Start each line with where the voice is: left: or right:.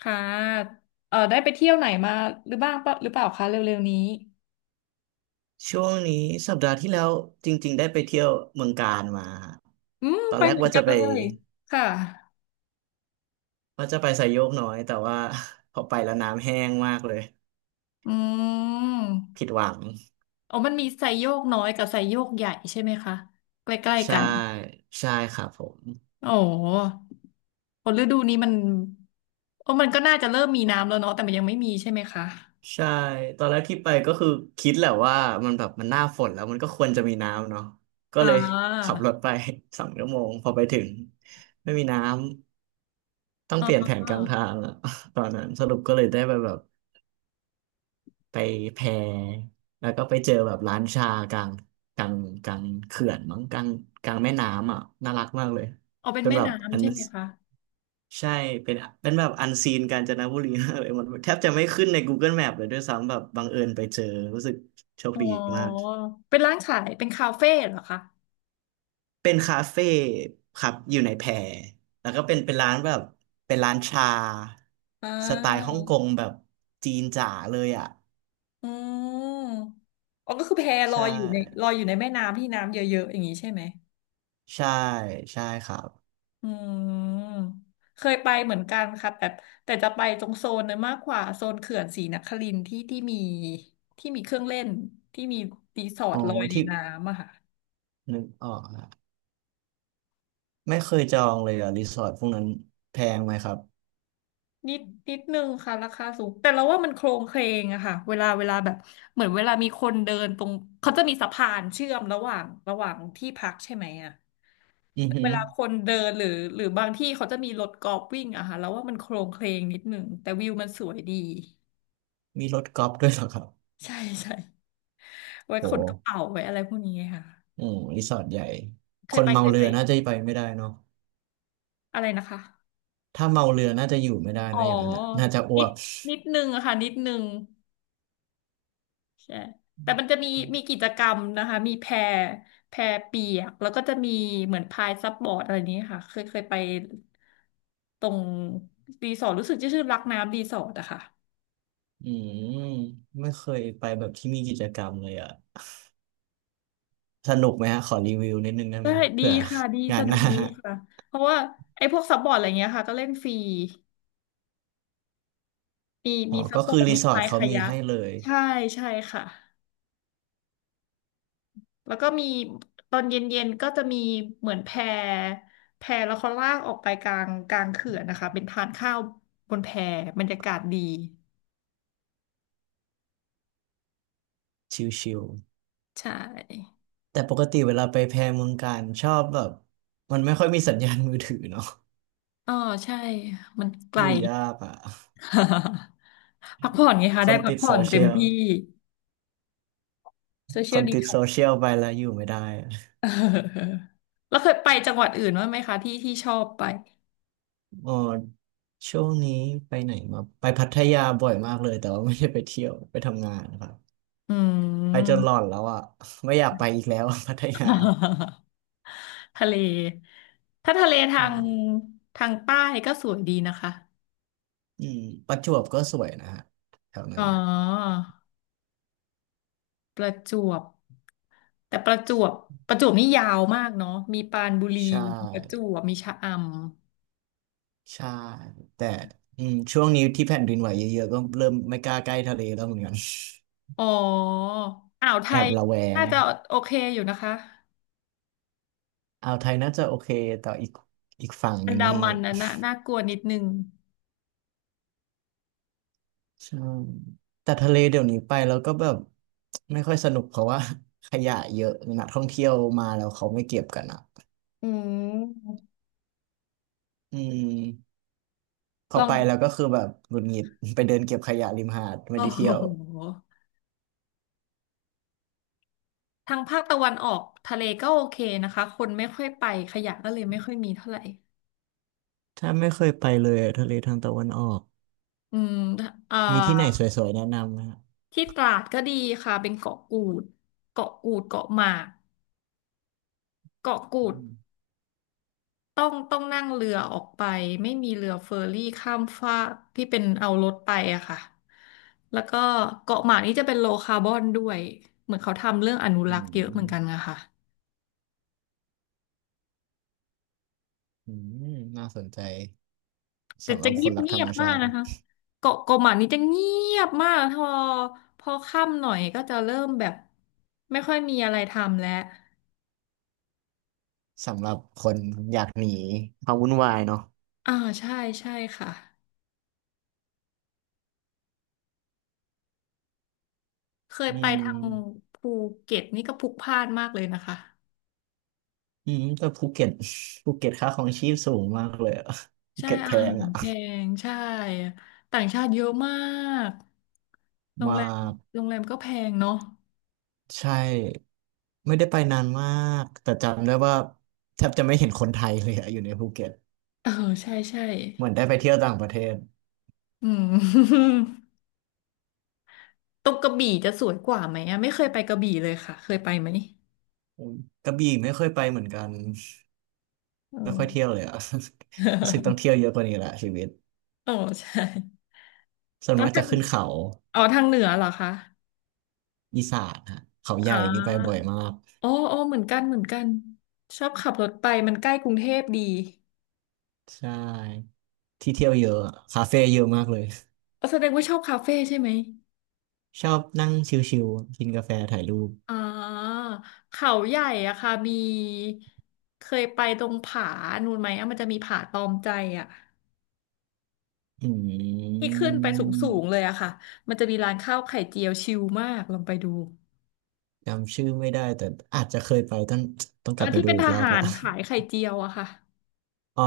left: ค่ะได้ไปเที่ยวไหนมาหรือบ้างปะหรือเปล่าคะเร็วๆนี้
right: ช่วงนี้สัปดาห์ที่แล้วจริงๆได้ไปเที่ยวเมืองกาญมาฮะ
left: อืม
right: ตอน
left: ไป
right: แรก
left: เหมือน
right: ว่า
left: กั
right: จะ
left: น
right: ไป
left: เลยค่ะ
right: ว่าจะไปไซโยกน้อยแต่ว่า พอไปแล้วน้ำแห้งมากเลย
left: อืม
right: ผิดหวัง
left: อ๋อมันมีไซโยกน้อยกับไซโยกใหญ่ใช่ไหมคะใกล้ๆ
right: ใช่
left: กัน
right: ใช่ครับผม
left: โอ้โหพอฤดูนี้มันโอ้มันก็น่าจะเริ่มมีน้ำแล้วเนาะแต่มันยังไม่มีใช่ไหมคะ
right: ใช่ตอนแรกที่ไปก็คือคิดแหละว่ามันแบบมันหน้าฝนแล้วมันก็ควรจะมีน้ำเนาะก็
left: อ่
right: เลยขั
left: า
right: บรถไป 2 ชั่วโมงพอไปถึงไม่มีน้ำต้อง
left: อ๋
right: เปลี่ยน
left: อ
right: แผนกลางทางอะ ตอนนั้นสรุปก็เลยได้ไปแบบ ไปแพแล้วก็ไปเจอแบบร้านชากลางกลางกลางเขื่อนมั้งกลางกลางแม่น้ำอ่ะน่ารักมากเลย
left: อ๋อเป็น
right: เป็น
left: แม่
right: แบบอั
left: น้ำ
right: น
left: ใช่ไหมคะ
right: ใช่เป็นเป็นแบบอันซีนกาญจนบุรี มากเลยมันแทบจะไม่ขึ้นใน Google Map เลยด้วยซ้ำแบบบังเอิญไปเจอรู้สึกโชค
left: อ๋อ
right: ดีมาก
left: เป็นร้านขายเป็นคาเฟ่เหรอคะ
right: เป็นคาเฟ่ครับอยู่ในแพแล้วก็เป็นร้านแบบเป็นร้านชา
left: อ่
right: สไตล์ฮ่องก
left: า
right: งแบบจีนจ๋าเลยอ่ะ
left: อ๋ออ๋อก็คือแพลอ
right: ใช่
left: ยอยู่ในแม่น้ำที่น้ำเยอะๆอย่างนี้ใช่ไหม
right: ใช่ใช่ครับ
left: อืมเคยไปเหมือนกันค่ะแต่จะไปตรงโซนนั้นมากกว่าโซนเขื่อนศรีนครินทร์ที่มีที่มีเครื่องเล่นที่มีรีสอร์
right: อ๋
left: ท
right: อ
left: ลอยใน
right: ที่
left: น้ำอะค่ะ
right: นึกออกอะไม่เคยจองเลยอะรีสอร์ทพวกนั้นแพงไหมครับ
left: นิดนิดนึงค่ะราคาสูงแต่เราว่ามันโครงเคลงอะค่ะเวลาแบบเหมือนเวลามีคนเดินตรงเขาจะมีสะพานเชื่อมระหว่างที่พักใช่ไหมอะ
right: อือหื
left: เว
right: อ
left: ลาคนเดินหรือบางที่เขาจะมีรถกอล์ฟวิ่งอะค่ะแล้วว่ามันโครงเคลงนิดหนึ่งแต่วิวมันสวยดี
right: มีรถกอล์ฟด้วยเหรอครับ
left: ใช่ใช่ไว้ขนกระ
right: โห
left: เป๋าไว้อะไรพวกนี้ค่ะ
right: อืมรีสอร์ทใหญ่คนเมา
left: เคย
right: เรื
left: ไป
right: อน่าจะไปไม่ได้เนาะ
left: อะไรนะคะ
right: ถ้าเมาเรือน่าจะอยู่ไม่ได้
left: อ๋อ
right: เนาะอย่างนั้นอะน่าจะอ้
left: นิ
right: ว
left: ด
right: ก
left: นิดนึงอะค่ะนิดนึงใช่แต่มันจะมีมีกิจกรรมนะคะมีแพแพเปียกแล้วก็จะมีเหมือนพายซับบอร์ดอะไรนี้ค่ะเคยไปตรงรีสอร์ทรู้สึกจะชื่อรักน้ำรีสอร์ทอะค่ะ
right: อืมไม่เคยไปแบบที่มีกิจกรรมเลยอะสนุกไหมฮะขอรีวิวนิดนึงได้ไห
left: ได้
right: ม
left: ดี
right: เผื่อ
left: ค่ะดี
right: งา
left: ส
right: น
left: นุ
right: ห
left: ก
right: น้า
left: ดีค่ะเพราะว่าไอ้พวกซับบอร์ดอะไรเงี้ยค่ะก็เล่นฟรี
right: อ๋อ
left: มีซับ
right: ก็
left: บอ
right: คือ
left: ร์ด
right: รี
left: มี
right: สอร์ท
left: พาย
right: เขา
left: คา
right: มี
left: ยัก
right: ให้เลย
left: ใช่ใช่ค่ะแล้วก็มีตอนเย็นๆก็จะมีเหมือนแพแล้วเขาลากออกไปกลางเขื่อนนะคะเป็นทานข้าวบนแพบรรยากาศดี
right: ชิล
left: ใช่
right: แต่ปกติเวลาไปแพรเมืองการชอบแบบมันไม่ค่อยมีสัญญาณมือถือเนาะ
left: อ๋อใช่มันไก
right: อ
left: ล
right: ยู่ยากอ่ะ
left: พักผ่อนไงคะ
right: ค
left: ได้
right: น
left: พัก
right: ติด
left: ผ่อ
right: โซ
left: นเต็
right: เชี
left: ม
right: ยล
left: ที่โซเชี
right: ค
left: ยล
right: น
left: ดี
right: ติดโซเชียลไปแล้วอยู่ไม่ได้อะ
left: เออแล้วเคยไปจังหวัดอื่นบ้างไหมคะที่ชอบไป
right: อ๋อช่วงนี้ไปไหนมาไปพัทยาบ่อยมากเลยแต่ว่าไม่ได้ไปเที่ยวไปทำงานนะครับ
left: อื
right: ไปจนหลอน
left: ม
right: แล้วอ่ะไม่อยากไปอีกแล้ว พัทยา
left: ทะเลถ้าทะเล
right: อ่า
left: ทางใต้ก็สวยดีนะคะ
right: อืมประจวบก็สวยนะฮะแถว
left: อ๋
right: นั้
left: อ
right: น
left: ประจวบแต่ประจวบประจวบนี่ยาวมากเนาะมีปรานบุรี
right: ใช่
left: มีประจวบมีชะอำ
right: ใช่แต่อืมช่วงนี้ที่แผ่นดินไหวเยอะๆก็เริ่มไม่กล้าใกล้ทะเลแล้วเหมือนกัน
left: อ๋ออ่าวไท
right: แอบ
left: ย
right: ระแวง
left: น่าจะโอเคอยู่นะคะ
right: อ่าวไทยน่าจะโอเค แต่อีกฝั่งห
left: อั
right: นึ่
left: น
right: ง
left: ดา
right: นี่
left: มันนะน่ะน่ากลัวนิดนึง
right: ใช่ แต่ทะเลเดี๋ยวนี้ไปแล้วก็แบบไม่ค่อยสนุกเพราะว่า ขยะเยอะนักท่องเที่ยวมาแล้วเขาไม่เก็บกันอ่ะ
left: อืม
right: อืมพอ
left: ลอ
right: ไป
left: ง
right: แล้วก็คือแบบหงุดหงิด ไปเดินเก็บขยะริมหาดไม่
left: โอ้
right: ได้
left: โห
right: เที่ยว
left: ทางภาคตะวันออกทะเลก็โอเคนะคะคนไม่ค่อยไปขยะก็เลยไม่ค่อยมีเท่าไหร่
right: ถ้าไม่เคยไปเลยอะทะเลทางตะวันออก
left: อืมเอ่
right: มีที่ไหนส
left: อ
right: วยๆแนะนำไหมฮะ
left: ที่ตราดก็ดีค่ะเป็นเกาะกูดเกาะหมากเกาะกูด
right: อืม
left: ต้องนั่งเรือออกไปไม่มีเรือเฟอร์รี่ข้ามฟากที่เป็นเอารถไปอะค่ะแล้วก็เกาะหมากนี่จะเป็นโลคาร์บอนด้วยเหมือนเขาทำเรื่องอนุ
right: อื
left: รักษ์เยอะเหมือนกัน
right: ม
left: นะคะ
right: อืมน่าสนใจ
left: แต่
right: สำห
left: จะ
right: รับค
left: เงีย
right: น
left: บ
right: รัก
left: เงี
right: ธร
left: ย
right: ร
left: บ
right: ม
left: มา
right: ชา
left: ก
right: ติ
left: นะคะเกาะหมานี่จะเงียบมากพอค่ำหน่อยก็จะเริ่มแบบไม่ค่อยมีอะไรทำแล้ว
right: สำหรับคนอยากหนีความวุ่นวายเนาะ
left: อ่าใช่ใช่ค่ะเคย
right: อื
left: ไปทาง
right: ม
left: ภูเก็ตนี่ก็พลุกพล่านมากเลยนะคะ
right: อืมแต่ภูเก็ต ภูเก็ตค่าครองชีพสูงมากเลยอะ ภู
left: ใช่
right: เก็ตแพ
left: อาหา
right: ง
left: ร
right: อ่ะ
left: แพงใช่ต่างชาติเยอะมากโรง
right: มา
left: แรม
right: ก
left: โรงแรมก็แพงเนาะ
right: ใช่ไม่ได้ไปนานมากแต่จำได้ว่าแทบจะไม่เห็นคนไทยเลยอะอยู่ในภูเก็ต
left: เออใช่ใช่
right: เหมือนได้ไปเที่ยวต่างประเทศ
left: อืม ตรงกระบี่จะสวยกว่าไหมอะไม่เคยไปกระบี่เลยค่ะเคยไปไหม
right: อืมกระบี่ไม่ค่อยไปเหมือนกัน
left: เอ
right: ไม่ค่อยเที่ยว
left: อ
right: เลยอะ รู้สึกต้องเที่ย วเยอะกว่านี้แหละชีวิต
left: โอ้ใช่
right: ส่ว น
left: ต้อง
right: มาก
left: ทา
right: จะ
left: ง
right: ขึ้นเขา
left: อ๋อทางเหนือเหรอคะ
right: อีสานฮะเขาให
left: อ๋
right: ญ่
left: อ
right: นี่ไปบ่อยมาก
left: อ๋ออ๋อเหมือนกันเหมือนกัน ชอบขับรถไปมันใกล้กรุงเทพดี
right: ใช่ ที่เที่ยวเยอะอะคาเฟ่เยอะมากเลย
left: อ๋อแสดงว่าชอบคาเฟ่ใช่ไหม
right: ชอบนั่งชิลๆกินกาแฟถ่ายรูป
left: อ๋อเขาใหญ่อะค่ะมีเคยไปตรงผานู่นไหมอะมันจะมีผาตอมใจอะ
right: อื
left: ที่ขึ้นไปสูงสูงเล
right: ม
left: ยอะค่ะมันจะมีร้านข้าวไข่เจียวชิลมากลองไปดู
right: จำชื่อไม่ได้แต่อาจจะเคยไปต้อง
left: เอ
right: ก
left: อ
right: ลับไป
left: ที่
right: ดู
left: เป็น
right: อี
left: ท
right: กรอบ
left: หา
right: ละ
left: รขายไข่เจียวอะค่ะ
right: อ๋อ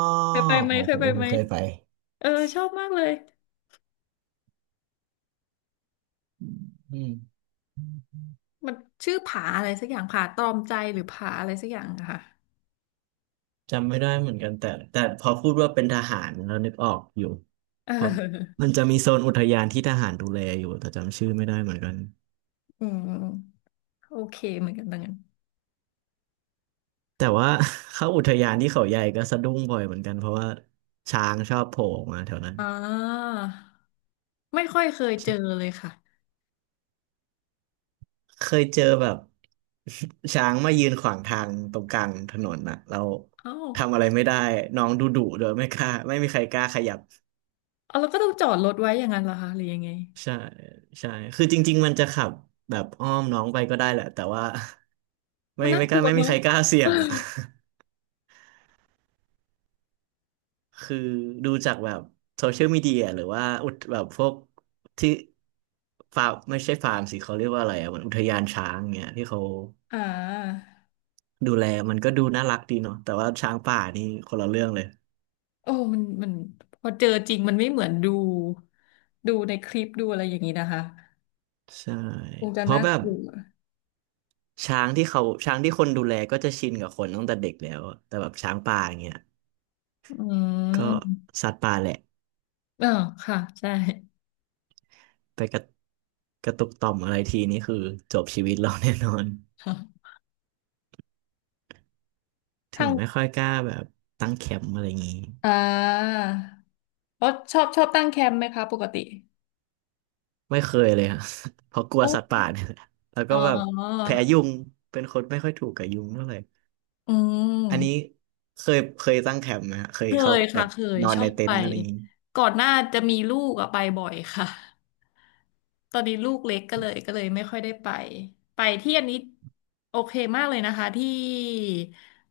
right: อ๋อ
left: เค
right: ผ
left: ย
right: ม
left: ไป
right: ผม
left: ไหม
right: เคยไป
left: เออชอบมากเลย
right: อืม
left: มันชื่อผาอะไรสักอย่างผาตรอมใจหรือผาอะไรสักอย่างอะค่ะ
right: จำไม่ได้เหมือนกันแต่แต่พอพูดว่าเป็นทหารเรานึกออกอยู่
left: เ
right: เพราะ
left: ออ
right: มันจะมีโซนอุทยานที่ทหารดูแลอยู่แต่จำชื่อไม่ได้เหมือนกัน
left: อืมโอเคเหมือนกันดังนั้น
right: แต่ว่า เข้าอุทยานที่เขาใหญ่ก็สะดุ้งบ่อยเหมือนกันเพราะว่าช้างชอบโผล่ออกมาแถวนั้น
left: อ่าไม่ค่อยเคยเจอเลยค่ะ
right: เคยเจอแบบ ช้างมายืนขวางทางตรงกลางถนนน่ะเรา
left: เอ้า
right: ทำอะไรไม่ได้น้องดุดุเดยไม่มีใครกล้าขยับ
left: เอาแล้วก็ต้องจอดรถไว้อย่างนั้นเหรอคะหรือยังไง
right: ใช่ใช่คือจริงๆมันจะขับแบบอ้อมน้องไปก็ได้แหละแต่ว่า
left: มันน่ากลัว
right: ไม่มี
left: เนาะ
right: ใครกล้าเสี่ยงอ่ะ คือดูจากแบบโซเชียลมีเดียหรือว่าอุทแบบพวกที่ฟาร์มไม่ใช่ฟาร์มสิเขาเรียกว่าอะไรอ่ะเหมันอุทยานช้างเงี้ยที่เขา
left: อ่า
right: ดูแลมันก็ดูน่ารักดีเนาะแต่ว่าช้างป่านี่คนละเรื่องเลย
left: โอ้มันพอเจอจริงมันไม่เหมือนดูในคลิปดูอะไรอย่างนี้นะคะ
right: ใช่
left: คงจะ
right: เพราะ
left: น่า
right: แบ
left: ก
right: บ
left: ลัว
right: ช้างที่คนดูแลก็จะชินกับคนตั้งแต่เด็กแล้วอะแต่แบบช้างป่าอย่างเงี้ย
left: อื
right: ก็
left: ม
right: สัตว์ป่าแหละ
left: อ่าค่ะใช่
right: ไปกระกระตุกต่อมอะไรทีนี่คือจบชีวิตเราแน่นอน
left: ค
right: ถึ
left: ่ะ
right: งไม่ค่อยกล้าแบบตั้งแคมป์อะไรอย่างงี้
left: อ่าแล้วชอบตั้งแคมป์ไหมคะปกติ
right: ไม่เคยเลยอะ เพราะกลั
left: โอ
right: วสัตว์
left: ้
right: ป่าเนี่ยแหละแล้ว
left: อ๋
right: ก็
left: อ
right: แบบแพ้ยุง เป็นคนไม่ค่อยถูกกับยุงเท่าไหร่
left: อื
right: อันนี้
left: ม
right: เคยตั้งแคมป์ไหมฮะเคย
left: เค
right: เข้า
left: ย
right: แบ
left: ค่ะ
right: บ
left: เคย
right: นอน
left: ชอ
right: ใน
left: บ
right: เต็
left: ไป
right: นท์อะไรอย่างงี้
left: ก่อนหน้าจะมีลูกอะไปบ่อยค่ะ ตอนนี้ลูกเล็กก็เลยไม่ค่อยได้ไปไปที่อันนี้โอเคมากเลยนะคะที่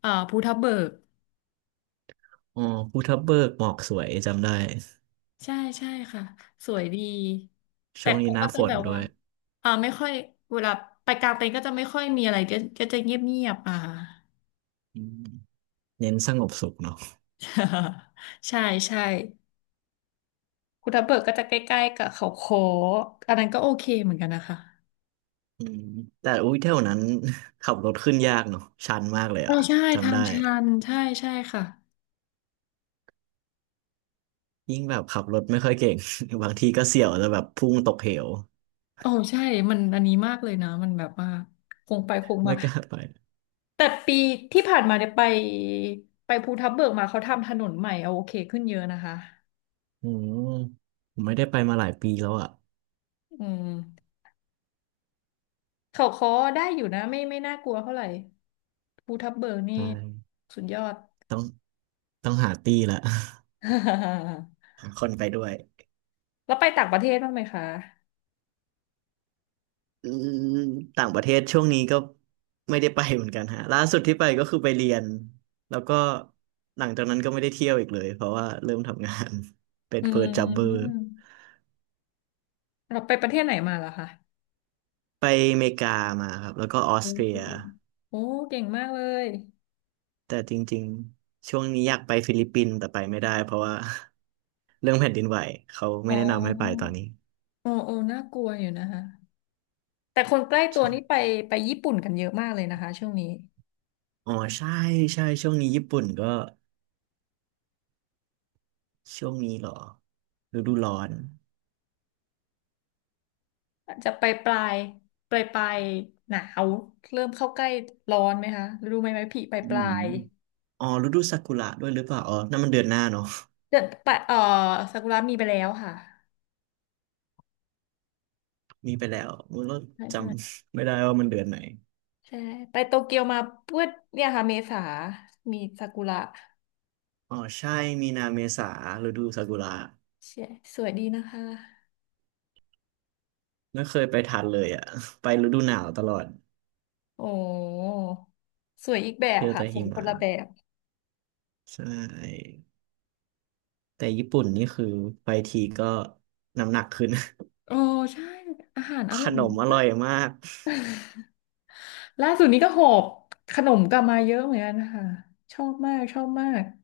left: ภูทับเบิก
right: อ๋อภูทับเบิกหมอกสวยจำได้
left: ใช่ใช่ค่ะสวยดีแต่
right: ช่วงนี้
left: ก็
right: หน้า
left: จะ
right: ฝ
left: แบ
right: น
left: บ
right: ด้ว
left: ว่า
right: ย
left: อ่าไม่ค่อยเวลาไปกลางเต็นท์ก็จะไม่ค่อยมีอะไรก็จะเงียบเงียบอ่า
right: อืมเน้นสงบสุขเนาะ
left: ใช่ใช่ภูทับเบิกก็จะใกล้ๆกับเขาโค้กอันนั้นก็โอเคเหมือนกันนะคะ
right: อืมแต่อุ้ยเท่านั้น ขับรถขึ้นยากเนาะชันมากเลย
left: อ๋อ
right: อะ
left: ใช่ทา
right: จำ
left: ง
right: ได้
left: ชันใช่ใช่ค่ะ
right: ยิ่งแบบขับรถไม่ค่อยเก่ง บางทีก็เสี่ยวจะแบบพุ่งตกเหว
left: โอ้ใช่มันอันนี้มากเลยนะมันแบบว่าคงไปคงมา
right: ไม่กล้าไป
left: แต่ปีที่ผ่านมาเนี่ยไปภูทับเบิกมาเขาทำถนนใหม่เอาโอเคขึ้นเยอะนะคะ
right: อืมผมไม่ได้ไปมาหลายปีแล้วอะ
left: อืมเขาค้อได้อยู่นะไม่น่ากลัวเท่าไหร่ภูทับเบิกนี่
right: ได้
left: สุดยอด
right: ต้องต้องหาตี้ละ หาคนไปด้วย
left: แล้วไปต่างประเทศบ้างไหมคะ
right: อืมต่างประเทศช่วงนี้ก็ไม่ได้ไปเหมือนกันฮะล่าสุดที่ไปก็คือไปเรียนแล้วก็หลังจากนั้นก็ไม่ได้เที่ยวอีกเลยเพราะว่าเริ่มทำงาน เป็น
left: อื
right: เพิร์จับเบอร์
left: ม เราไปประเทศไหนมาเหรอคะ
right: ไปอเมริกามาครับแล้วก็ออส
left: โอ้
right: เตรีย
left: โอ้เก่งมากเลย
right: แต่จริงๆช่วงนี้อยากไปฟิลิปปินส์แต่ไปไม่ได้เพราะว่า เรื่องแผ่นดินไหวเขา
left: อ๋
right: ไม่
left: อ
right: แนะนำให้ไปตอนนี้
left: โอ้โอ้น่ากลัวอยู่นะคะแต่คนใกล้ตัว
right: ใช่
left: นี่ไปไปญี่ปุ่นกันเยอะมากเลยนะคะช่วงนี้
right: อ๋อใช่ใช่ช่วงนี้ญี่ปุ่นก็ช่วงนี้เหรอฤดูร้อน
left: จะไปปลายปลายปลายหนาวเริ่มเข้าใกล้ร้อนไหมคะรู้ไหมพี่ปลาย
right: อื
left: ปลา
right: ม
left: ย
right: อ๋อฤดูซากุระด้วยหรือเปล่าอ๋อนั่นมันเดือนหน้าเนาะ
left: เดือนปลายซากุระมีไปแล้วค่ะ
right: มีไปแล้วมันก็
left: ใช่
right: จ
left: ใช่ไ
right: ำไม่ได้ว่ามันเดือนไหน
left: ใช่ไปโตเกียวมาเพื่อเนี่ยค่ะเมษามีซากุระ
right: อ๋อใช่มีนาเมษาฤดูซากุระ
left: ใช่สวยดีนะคะ
right: ไม่เคยไปทันเลยอ่ะ ไปฤดูหนาวตลอด
left: โอ้สวยอีกแบบ
right: เจอ
left: ค่ะ
right: แต่
left: สว
right: หิ
left: ยค
right: มะ
left: นละแบบ
right: ใช่แต่ญี่ปุ่นนี่คือไปทีก็น้ำหนักขึ้น
left: โอ้ใช่ อาหารอ
right: ข
left: ร่อย
right: นมอ
left: มา
right: ร่อ
left: ก
right: ยมาก
left: ล่าสุดนี้ก็หอบขนมกลับมาเยอะเหมือนกันค่ะชอบมากชอบมาก